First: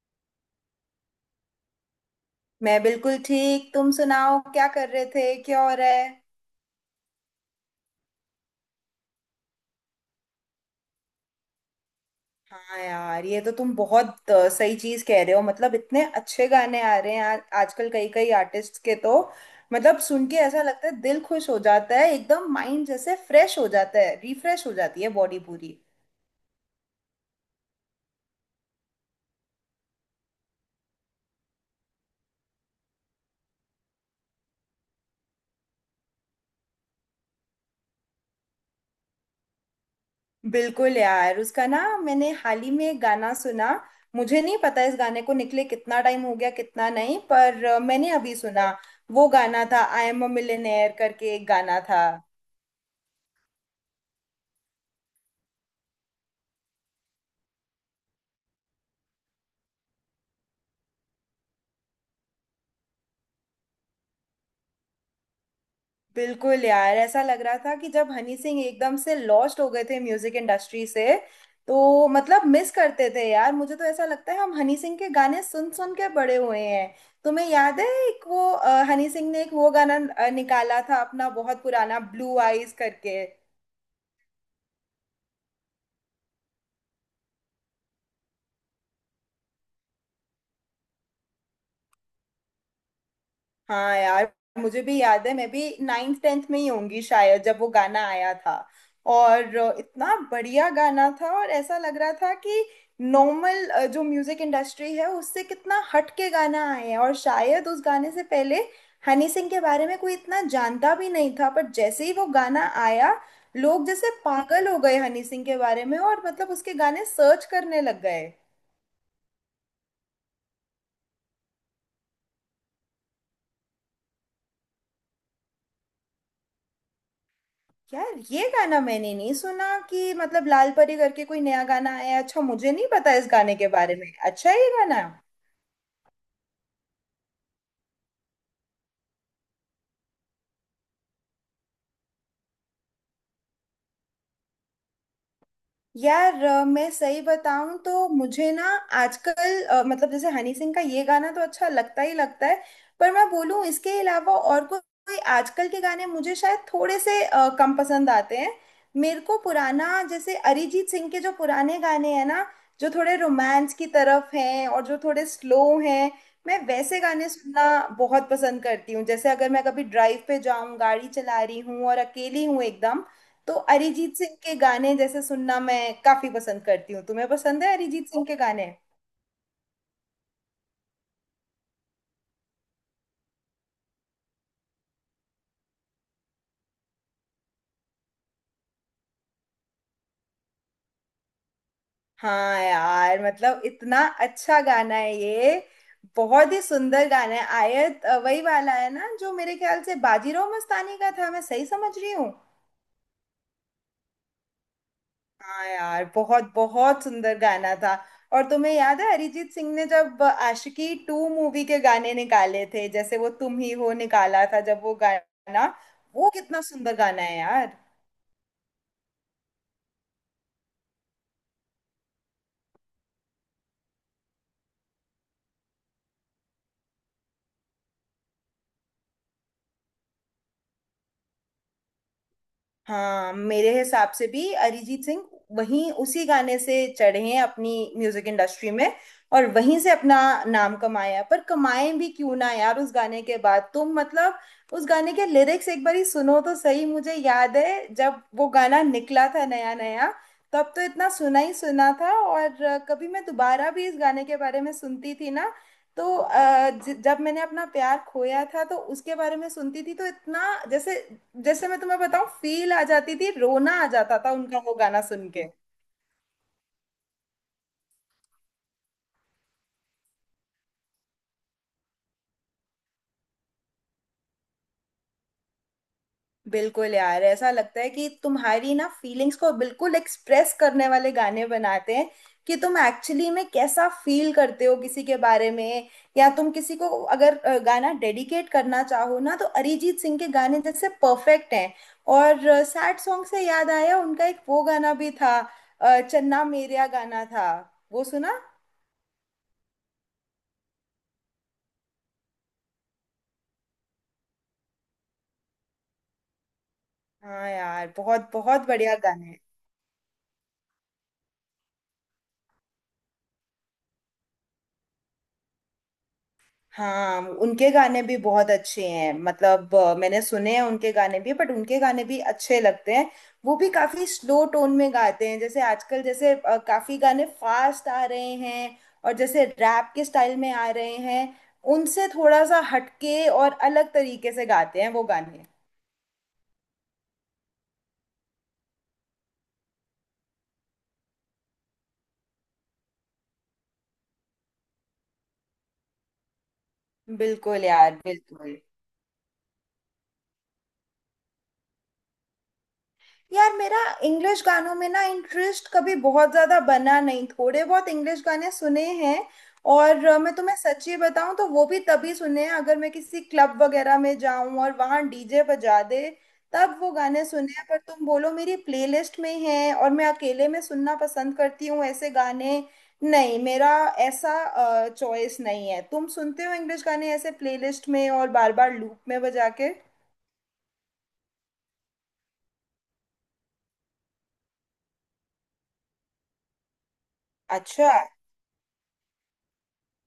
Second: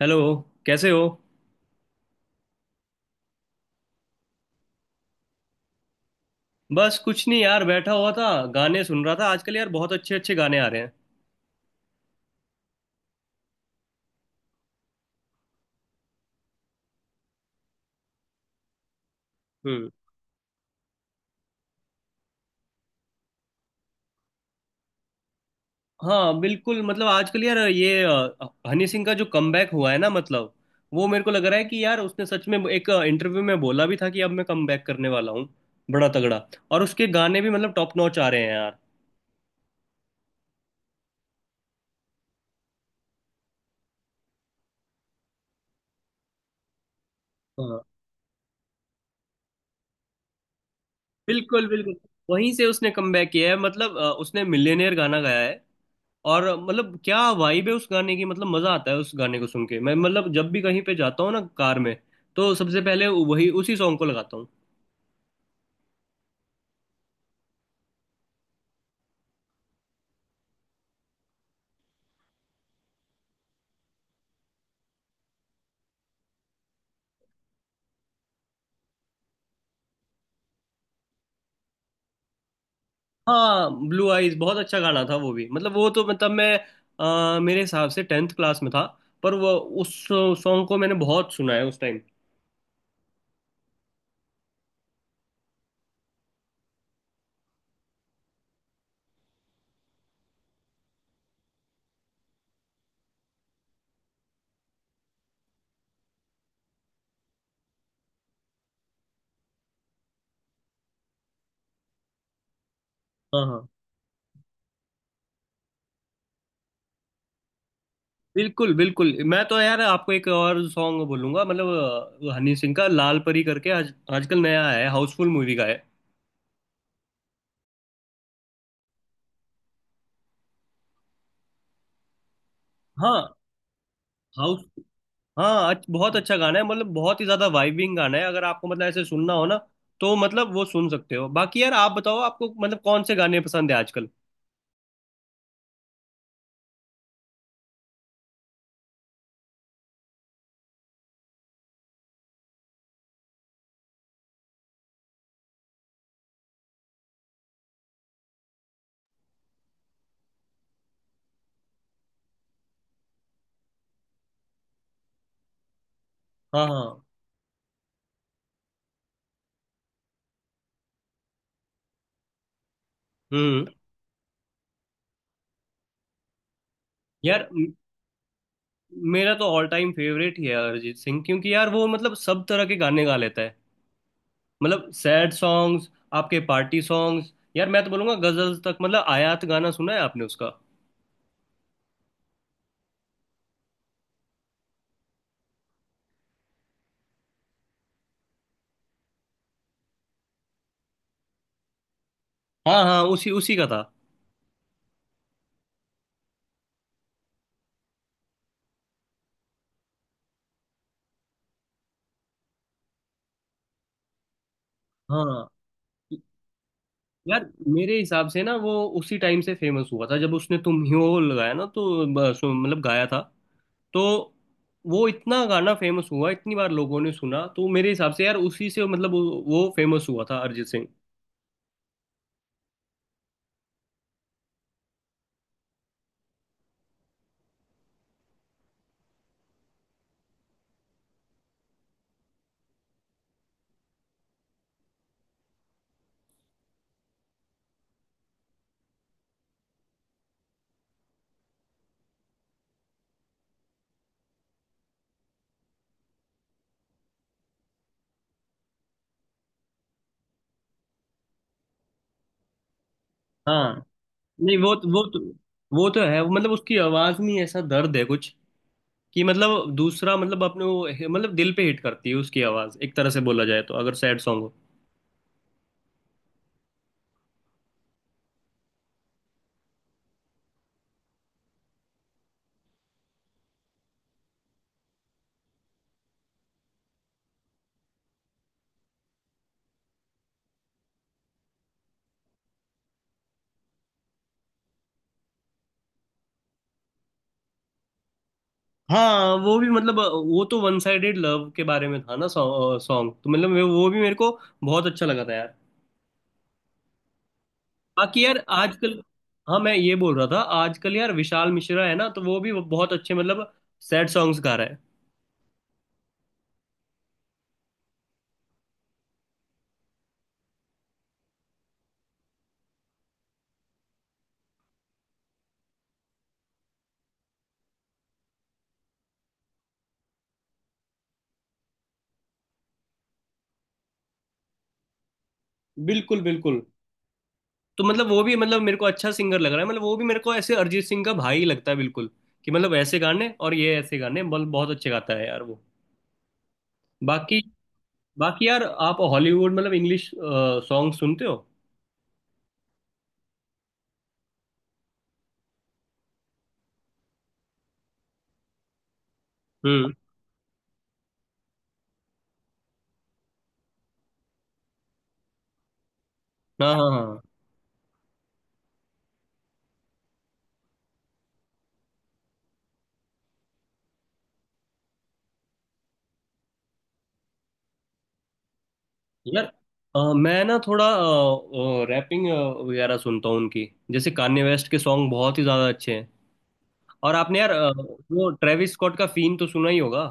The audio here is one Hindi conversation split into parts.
हेलो। कैसे हो। मैं बिल्कुल ठीक। तुम सुनाओ क्या कर रहे थे, क्या हो रहा है। बस कुछ नहीं यार, बैठा हुआ था। गाने सुन रहा था। आजकल यार बहुत अच्छे अच्छे गाने आ रहे हैं। हाँ यार, ये तो तुम बहुत सही चीज कह रहे हो। मतलब इतने अच्छे गाने आ रहे हैं यार आजकल, कई कई आर्टिस्ट के तो हम्म। मतलब सुन के ऐसा लगता है दिल खुश हो जाता है, एकदम माइंड जैसे फ्रेश हो जाता है, रिफ्रेश हो जाती है बॉडी पूरी। हाँ बिल्कुल। मतलब आजकल यार ये हनी सिंह का जो कमबैक हुआ है ना मतलब। वो मेरे को लग रहा है कि यार उसने सच में एक इंटरव्यू में बोला भी था कि अब मैं कमबैक करने वाला हूँ बड़ा तगड़ा। और उसके गाने भी मतलब टॉप नॉच आ रहे हैं यार। बिल्कुल यार, उसका ना मैंने हाल ही में एक गाना सुना। मुझे नहीं पता इस गाने को निकले कितना टाइम हो गया, कितना नहीं, पर हाँ मैंने अभी सुना। वो गाना था आई एम अ मिलियनेयर करके, एक बिल्कुल गाना बिल्कुल। था। वहीं से उसने कमबैक किया है मतलब उसने मिलियनेयर गाना गाया है। और मतलब क्या वाइब है उस गाने की। मतलब मजा आता है उस गाने को सुन के। मैं मतलब जब भी कहीं पे जाता हूँ ना कार में, तो सबसे पहले वही उसी सॉन्ग को लगाता हूँ। बिल्कुल यार, ऐसा लग रहा था कि जब हनी सिंह एकदम से लॉस्ट हो गए थे म्यूजिक इंडस्ट्री से, तो मतलब मिस करते थे यार। मुझे तो ऐसा लगता है हम हनी सिंह के गाने सुन सुन के बड़े हुए हैं। तुम्हें याद है एक वो हनी सिंह ने एक वो गाना निकाला था अपना बहुत पुराना, ब्लू आईज करके। हाँ, ब्लू आइज बहुत अच्छा गाना था वो भी। मतलब वो तो मतलब मैं मेरे हिसाब से टेंथ क्लास में था। पर वो उस सॉन्ग को मैंने बहुत सुना है उस टाइम। हाँ यार, मुझे भी याद है, मैं भी नाइन्थ टेंथ में ही होंगी शायद जब वो गाना आया था। और इतना बढ़िया गाना था और ऐसा लग रहा था कि नॉर्मल जो म्यूजिक इंडस्ट्री है उससे कितना हट के गाना आए हैं। और शायद उस गाने से पहले हनी सिंह के बारे में कोई इतना जानता भी नहीं था, पर जैसे ही वो गाना आया, हाँ हाँ। लोग जैसे पागल हो गए हनी सिंह के बारे में, और मतलब उसके गाने सर्च करने लग गए। बिल्कुल बिल्कुल। मैं तो यार आपको एक और सॉन्ग बोलूंगा मतलब हनी सिंह का लाल परी करके आज आजकल नया आया है, हाउसफुल मूवी का है। यार ये गाना मैंने नहीं सुना कि मतलब लाल परी करके कोई नया गाना आया है। अच्छा, मुझे नहीं पता हाँ इस गाने के बारे में, अच्छा है ये गाना है? हाँ। बहुत अच्छा गाना है मतलब बहुत ही ज्यादा वाइबिंग गाना है। अगर आपको मतलब ऐसे सुनना हो ना तो मतलब वो सुन सकते हो। बाकी यार आप बताओ आपको मतलब कौन से गाने पसंद है आजकल। यार मैं सही बताऊं तो मुझे ना आजकल मतलब जैसे हनी सिंह का ये गाना तो अच्छा लगता ही लगता है, पर मैं बोलूं इसके अलावा और कोई आजकल के गाने मुझे शायद थोड़े से कम पसंद आते हैं। मेरे को पुराना जैसे अरिजीत सिंह के जो पुराने गाने हैं ना, जो थोड़े रोमांस की तरफ हैं और जो थोड़े स्लो हैं, मैं हाँ हाँ। वैसे गाने सुनना बहुत पसंद करती हूँ। जैसे अगर मैं कभी ड्राइव पे जाऊं, गाड़ी चला रही हूँ और अकेली हूँ एकदम, तो हम्म। अरिजीत सिंह के गाने जैसे सुनना मैं काफी पसंद करती हूँ। तुम्हें यार पसंद है अरिजीत सिंह के गाने? मेरा तो ऑल टाइम फेवरेट ही है अरिजीत सिंह क्योंकि यार वो मतलब सब तरह के गाने गा लेता है। मतलब सैड सॉन्ग्स, आपके पार्टी सॉन्ग्स, यार मैं तो बोलूंगा गजल्स तक। मतलब आयात गाना सुना है आपने उसका। हाँ यार, मतलब इतना अच्छा गाना है ये, बहुत ही सुंदर गाना है आयत। वही वाला है ना जो मेरे ख्याल से बाजीराव मस्तानी का था, मैं सही समझ रही हूँ? हाँ हाँ, उसी उसी का था। हाँ यार, बहुत बहुत सुंदर गाना था। और तुम्हें याद है अरिजीत सिंह ने जब आशिकी टू मूवी के गाने निकाले थे, जैसे वो तुम ही हो निकाला था जब वो हाँ गाना, वो कितना सुंदर गाना है यार, यार। मेरे हिसाब से ना वो उसी टाइम से फेमस हुआ था जब उसने तुम ही हो लगाया ना तो मतलब गाया था। तो वो इतना गाना फेमस हुआ, इतनी बार लोगों ने सुना, तो मेरे हिसाब से यार उसी से मतलब वो फेमस हुआ था अरिजीत सिंह। हाँ, मेरे हिसाब से भी अरिजीत सिंह वहीं उसी गाने से चढ़े हैं अपनी म्यूजिक इंडस्ट्री में और वहीं से अपना नाम कमाया है। पर कमाए भी क्यों ना यार, उस गाने के बाद तुम मतलब उस गाने के लिरिक्स एक बारी सुनो तो सही। मुझे याद है जब वो गाना निकला था नया नया, तब तो इतना सुना ही सुना था। और कभी मैं दोबारा भी इस गाने के बारे में सुनती थी ना, तो जब मैंने अपना प्यार खोया था तो उसके बारे में सुनती थी, तो इतना जैसे, जैसे मैं तुम्हें बताऊं, फील आ जाती थी, हाँ। रोना आ जाता था नहीं, उनका वो वो वो गाना तो सुन के। वो तो है मतलब उसकी आवाज में ऐसा दर्द है कुछ कि मतलब दूसरा मतलब अपने वो मतलब दिल पे हिट करती है उसकी आवाज, एक तरह से बोला जाए तो, अगर सैड सॉन्ग हो। बिल्कुल यार, ऐसा लगता है कि तुम्हारी ना फीलिंग्स को बिल्कुल एक्सप्रेस करने वाले गाने बनाते हैं, कि तुम एक्चुअली में कैसा फील करते हो किसी के बारे में, या तुम किसी को अगर गाना डेडिकेट करना चाहो ना, तो अरिजीत सिंह के गाने जैसे परफेक्ट हैं। और सैड सॉन्ग से याद आया, उनका एक वो गाना भी था, चन्ना मेरेया गाना था, वो सुना? हाँ, वो भी मतलब वो तो वन साइडेड लव के बारे में था ना सॉन्ग, तो मतलब वो भी मेरे को बहुत अच्छा लगा था यार। हाँ यार, बाकी बहुत यार बहुत आजकल। बढ़िया गाने हैं। हाँ, मैं ये बोल रहा था, आजकल यार विशाल मिश्रा है ना, तो वो भी बहुत अच्छे मतलब सैड सॉन्ग्स गा रहा है। हाँ, उनके गाने भी बहुत अच्छे हैं, मतलब मैंने सुने हैं उनके गाने भी, बट उनके गाने भी अच्छे लगते हैं। वो भी काफी स्लो टोन में गाते हैं। जैसे आजकल जैसे काफी गाने फास्ट आ रहे हैं और जैसे रैप के स्टाइल में आ रहे हैं, उनसे थोड़ा सा हटके और अलग तरीके से गाते हैं वो गाने। बिल्कुल बिल्कुल। तो मतलब वो भी मतलब मेरे को अच्छा सिंगर लग रहा है। मतलब वो भी मेरे को ऐसे अरिजीत सिंह का भाई लगता है बिल्कुल कि मतलब ऐसे गाने और ये ऐसे गाने मतलब बहुत अच्छे गाता है यार वो। बाकी। बिल्कुल यार, बाकी बिल्कुल। यार आप हॉलीवुड मतलब इंग्लिश सॉन्ग सुनते हो। यार मेरा इंग्लिश गानों में ना इंटरेस्ट कभी बहुत ज्यादा बना नहीं, थोड़े बहुत इंग्लिश गाने सुने हैं। हम्म। और मैं तुम्हें सच्ची बताऊं तो वो भी तभी सुने हैं अगर मैं किसी क्लब वगैरह में जाऊं और वहां डीजे बजा दे, हाँ तब हाँ वो हाँ। गाने सुने हैं। पर तुम बोलो मेरी प्लेलिस्ट में है और मैं अकेले में सुनना पसंद करती हूँ ऐसे गाने, नहीं, मेरा ऐसा चॉइस नहीं है। तुम सुनते हो इंग्लिश गाने ऐसे प्लेलिस्ट में और बार बार लूप में यार बजा के? मैं ना थोड़ा रैपिंग वगैरह सुनता हूँ उनकी। जैसे कान्ये वेस्ट के सॉन्ग बहुत ही ज्यादा अच्छे हैं। और आपने यार अच्छा। वो ट्रेविस स्कॉट का फीन तो सुना ही होगा।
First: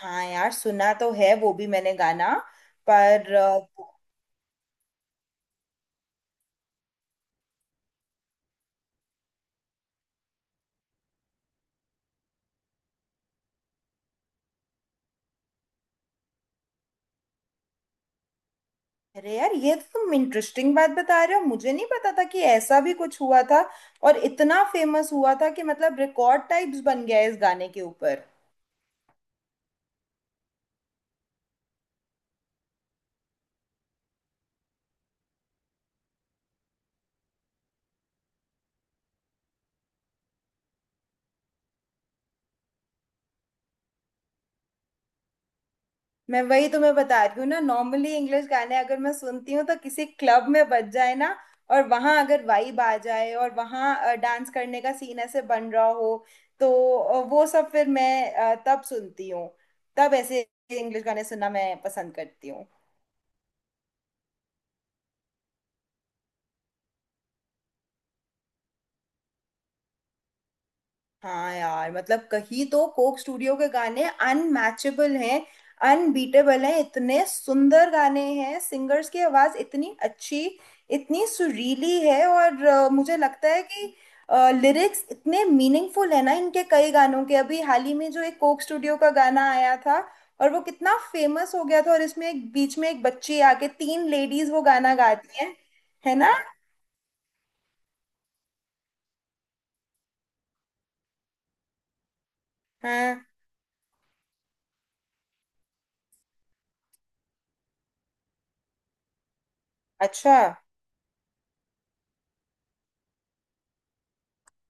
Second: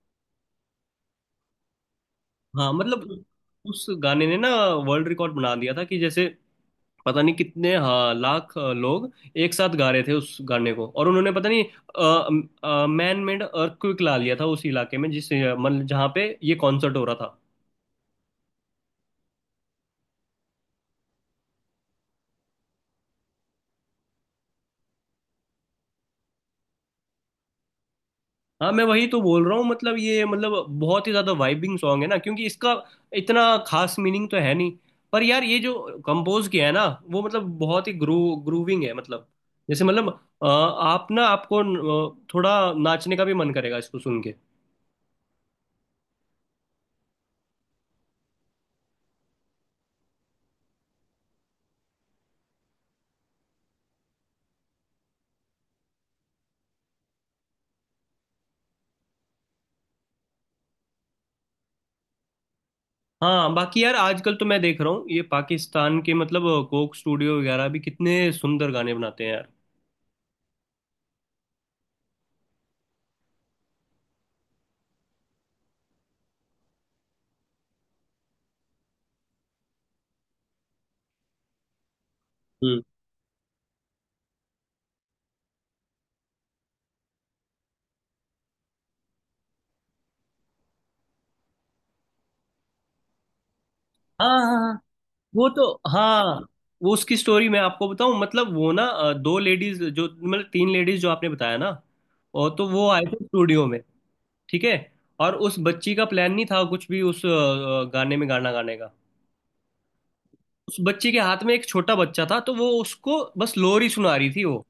हाँ यार, सुना तो है वो भी मैंने गाना। हाँ मतलब पर उस गाने ने ना वर्ल्ड रिकॉर्ड बना दिया था कि जैसे पता नहीं कितने, हाँ, लाख लोग एक साथ गा रहे थे उस गाने को। और उन्होंने पता नहीं मैन मेड अर्थक्वेक ला लिया था उस इलाके में, जिस मतलब जहाँ पे ये कॉन्सर्ट हो रहा था। अरे यार, ये तो तुम इंटरेस्टिंग बात बता रहे हो, मुझे नहीं पता था कि ऐसा भी कुछ हुआ था और इतना फेमस हुआ था कि मतलब रिकॉर्ड टाइप्स बन गया है इस गाने के ऊपर। हाँ, मैं वही तो बोल रहा हूँ। मतलब ये मतलब बहुत ही ज्यादा वाइबिंग सॉन्ग है ना क्योंकि इसका इतना खास मीनिंग तो है नहीं। पर यार ये जो कंपोज किया है ना, वो मतलब बहुत ही ग्रूविंग है मतलब जैसे मतलब आप ना आपको थोड़ा नाचने का भी मन करेगा इसको सुन के। मैं वही तुम्हें बता रही हूँ ना, नॉर्मली इंग्लिश गाने अगर मैं सुनती हूँ तो किसी क्लब में बज जाए ना, और वहां अगर वाइब आ जाए और वहां डांस करने का सीन ऐसे बन रहा हो, तो वो सब फिर मैं तब सुनती हूँ। तब ऐसे इंग्लिश गाने सुनना मैं पसंद करती हूँ। हाँ। बाकी यार आजकल तो मैं देख रहा हूँ ये पाकिस्तान के मतलब कोक स्टूडियो वगैरह भी कितने सुंदर गाने बनाते हैं यार। हाँ यार, मतलब कहीं तो कोक स्टूडियो के गाने अनमैचेबल हैं, अनबीटेबल हैं। इतने सुंदर गाने हैं, सिंगर्स की आवाज इतनी अच्छी, इतनी सुरीली है। और हम्म। मुझे लगता है कि लिरिक्स इतने मीनिंगफुल है ना इनके कई गानों के। अभी हाल ही में जो एक कोक स्टूडियो का गाना आया था, और वो कितना फेमस हो गया था, और इसमें एक बीच में एक बच्ची आके तीन हाँ लेडीज वो हाँ। गाना गाती वो हैं, तो। है हाँ, ना? वो उसकी स्टोरी मैं आपको बताऊं। मतलब वो ना दो लेडीज जो मतलब तीन लेडीज जो आपने बताया ना, और तो वो आए हाँ। थे स्टूडियो में। ठीक है। और उस बच्ची का प्लान नहीं था कुछ भी उस गाने में गाना गाने का। अच्छा, उस बच्ची के हाथ में एक छोटा बच्चा था, तो वो उसको बस लोरी सुना रही थी, वो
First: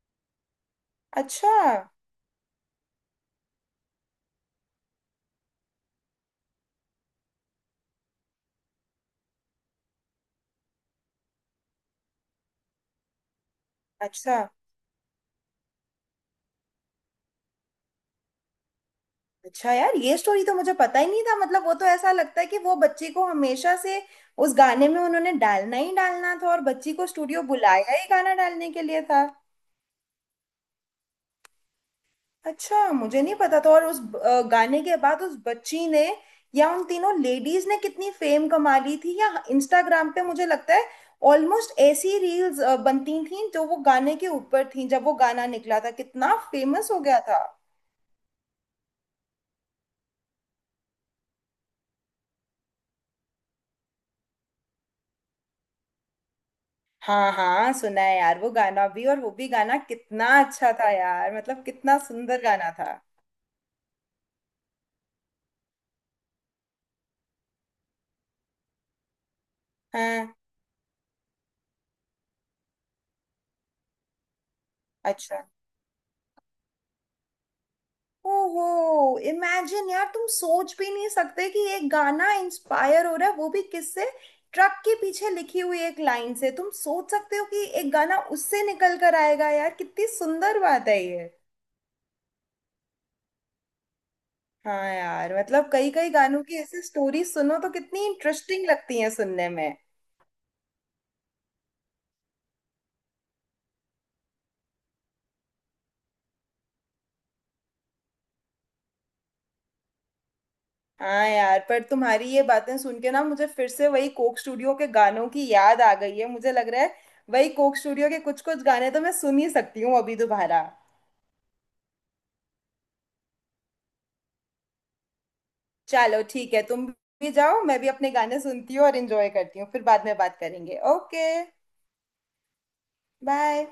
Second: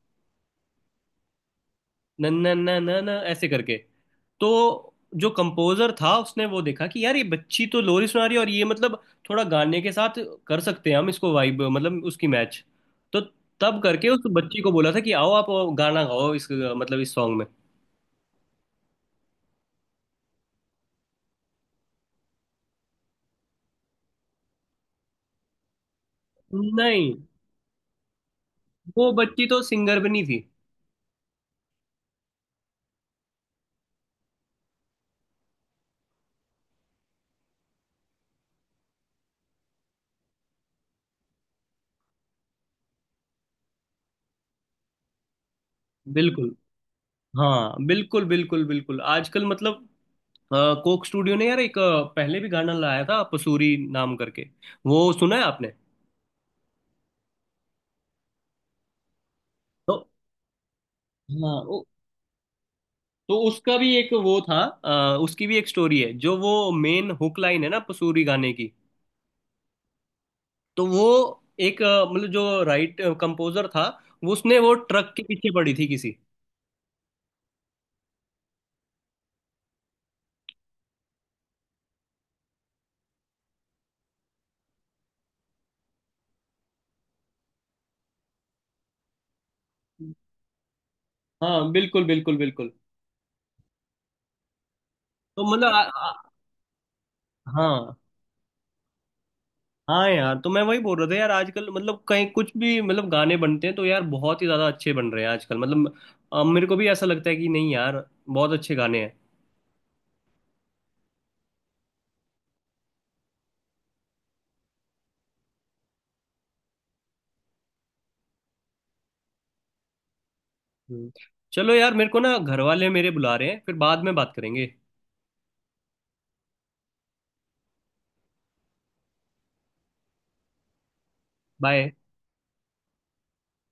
अच्छा, नन्ना नन्ना न ऐसे करके। तो जो कंपोजर था उसने वो देखा कि यार ये बच्ची तो लोरी सुना रही है और ये मतलब थोड़ा गाने के साथ कर सकते हैं हम इसको, वाइब मतलब उसकी मैच। तो तब करके उस अच्छा। बच्ची को बोला था कि आओ आप गाना गाओ इस मतलब इस सॉन्ग में। अच्छा यार, ये स्टोरी तो मुझे पता ही नहीं था। मतलब वो तो ऐसा लगता है कि वो बच्ची को हमेशा से उस गाने में उन्होंने डालना ही डालना था, और बच्ची नहीं, को स्टूडियो बुलाया ही गाना डालने के लिए वो था। बच्ची तो सिंगर भी नहीं थी। अच्छा, मुझे नहीं पता था। और उस गाने के बाद उस बच्ची ने या उन तीनों लेडीज ने कितनी फेम कमा ली थी। या इंस्टाग्राम पे मुझे लगता है ऑलमोस्ट ऐसी रील्स बनती थी जो वो गाने के ऊपर थी, जब वो गाना निकला था कितना बिल्कुल। फेमस हो गया था। हाँ बिल्कुल बिल्कुल बिल्कुल। आजकल मतलब अ, कोक स्टूडियो ने यार एक पहले भी गाना लाया था पसूरी नाम करके। वो सुना है आपने। हाँ हाँ, सुना है यार वो गाना भी, और वो भी गाना तो कितना अच्छा था यार, मतलब हाँ। कितना सुंदर गाना था। तो उसका भी एक वो था। उसकी भी एक स्टोरी है। जो वो मेन हुक लाइन है ना पसूरी गाने की, हाँ। तो वो एक मतलब जो राइट कंपोजर था, वो उसने वो ट्रक के अच्छा, पीछे पड़ी थी किसी। ओहो, इमेजिन यार, तुम सोच भी नहीं सकते कि एक गाना इंस्पायर हो रहा है, वो भी किससे, ट्रक के पीछे लिखी हुई एक लाइन से। तुम सोच सकते हो कि एक गाना उससे निकल कर आएगा? यार कितनी सुंदर बात है ये। हाँ बिल्कुल बिल्कुल बिल्कुल। हाँ यार, तो मतलब मतलब कई कई आ- गानों की ऐसी स्टोरी सुनो तो हाँ कितनी इंटरेस्टिंग लगती है सुनने में। हाँ यार, तो मैं वही बोल रहा था यार आजकल मतलब कहीं कुछ भी मतलब गाने बनते हैं तो यार बहुत ही ज्यादा अच्छे बन रहे हैं आजकल। मतलब मेरे को भी ऐसा लगता है कि नहीं यार बहुत अच्छे गाने हैं। हाँ यार, पर तुम्हारी ये बातें सुन के ना मुझे फिर से वही कोक स्टूडियो के गानों की याद आ गई है। मुझे लग रहा है वही कोक स्टूडियो के कुछ कुछ गाने तो मैं सुन ही सकती हूँ अभी दोबारा। हम्म। चलो यार, मेरे को ना घर वाले मेरे बुला रहे हैं, फिर बाद में बात करेंगे। चलो ठीक है, तुम भी जाओ, मैं भी अपने गाने सुनती हूँ और इंजॉय करती हूँ, फिर बाद में बात करेंगे। Okay, bye. बाय।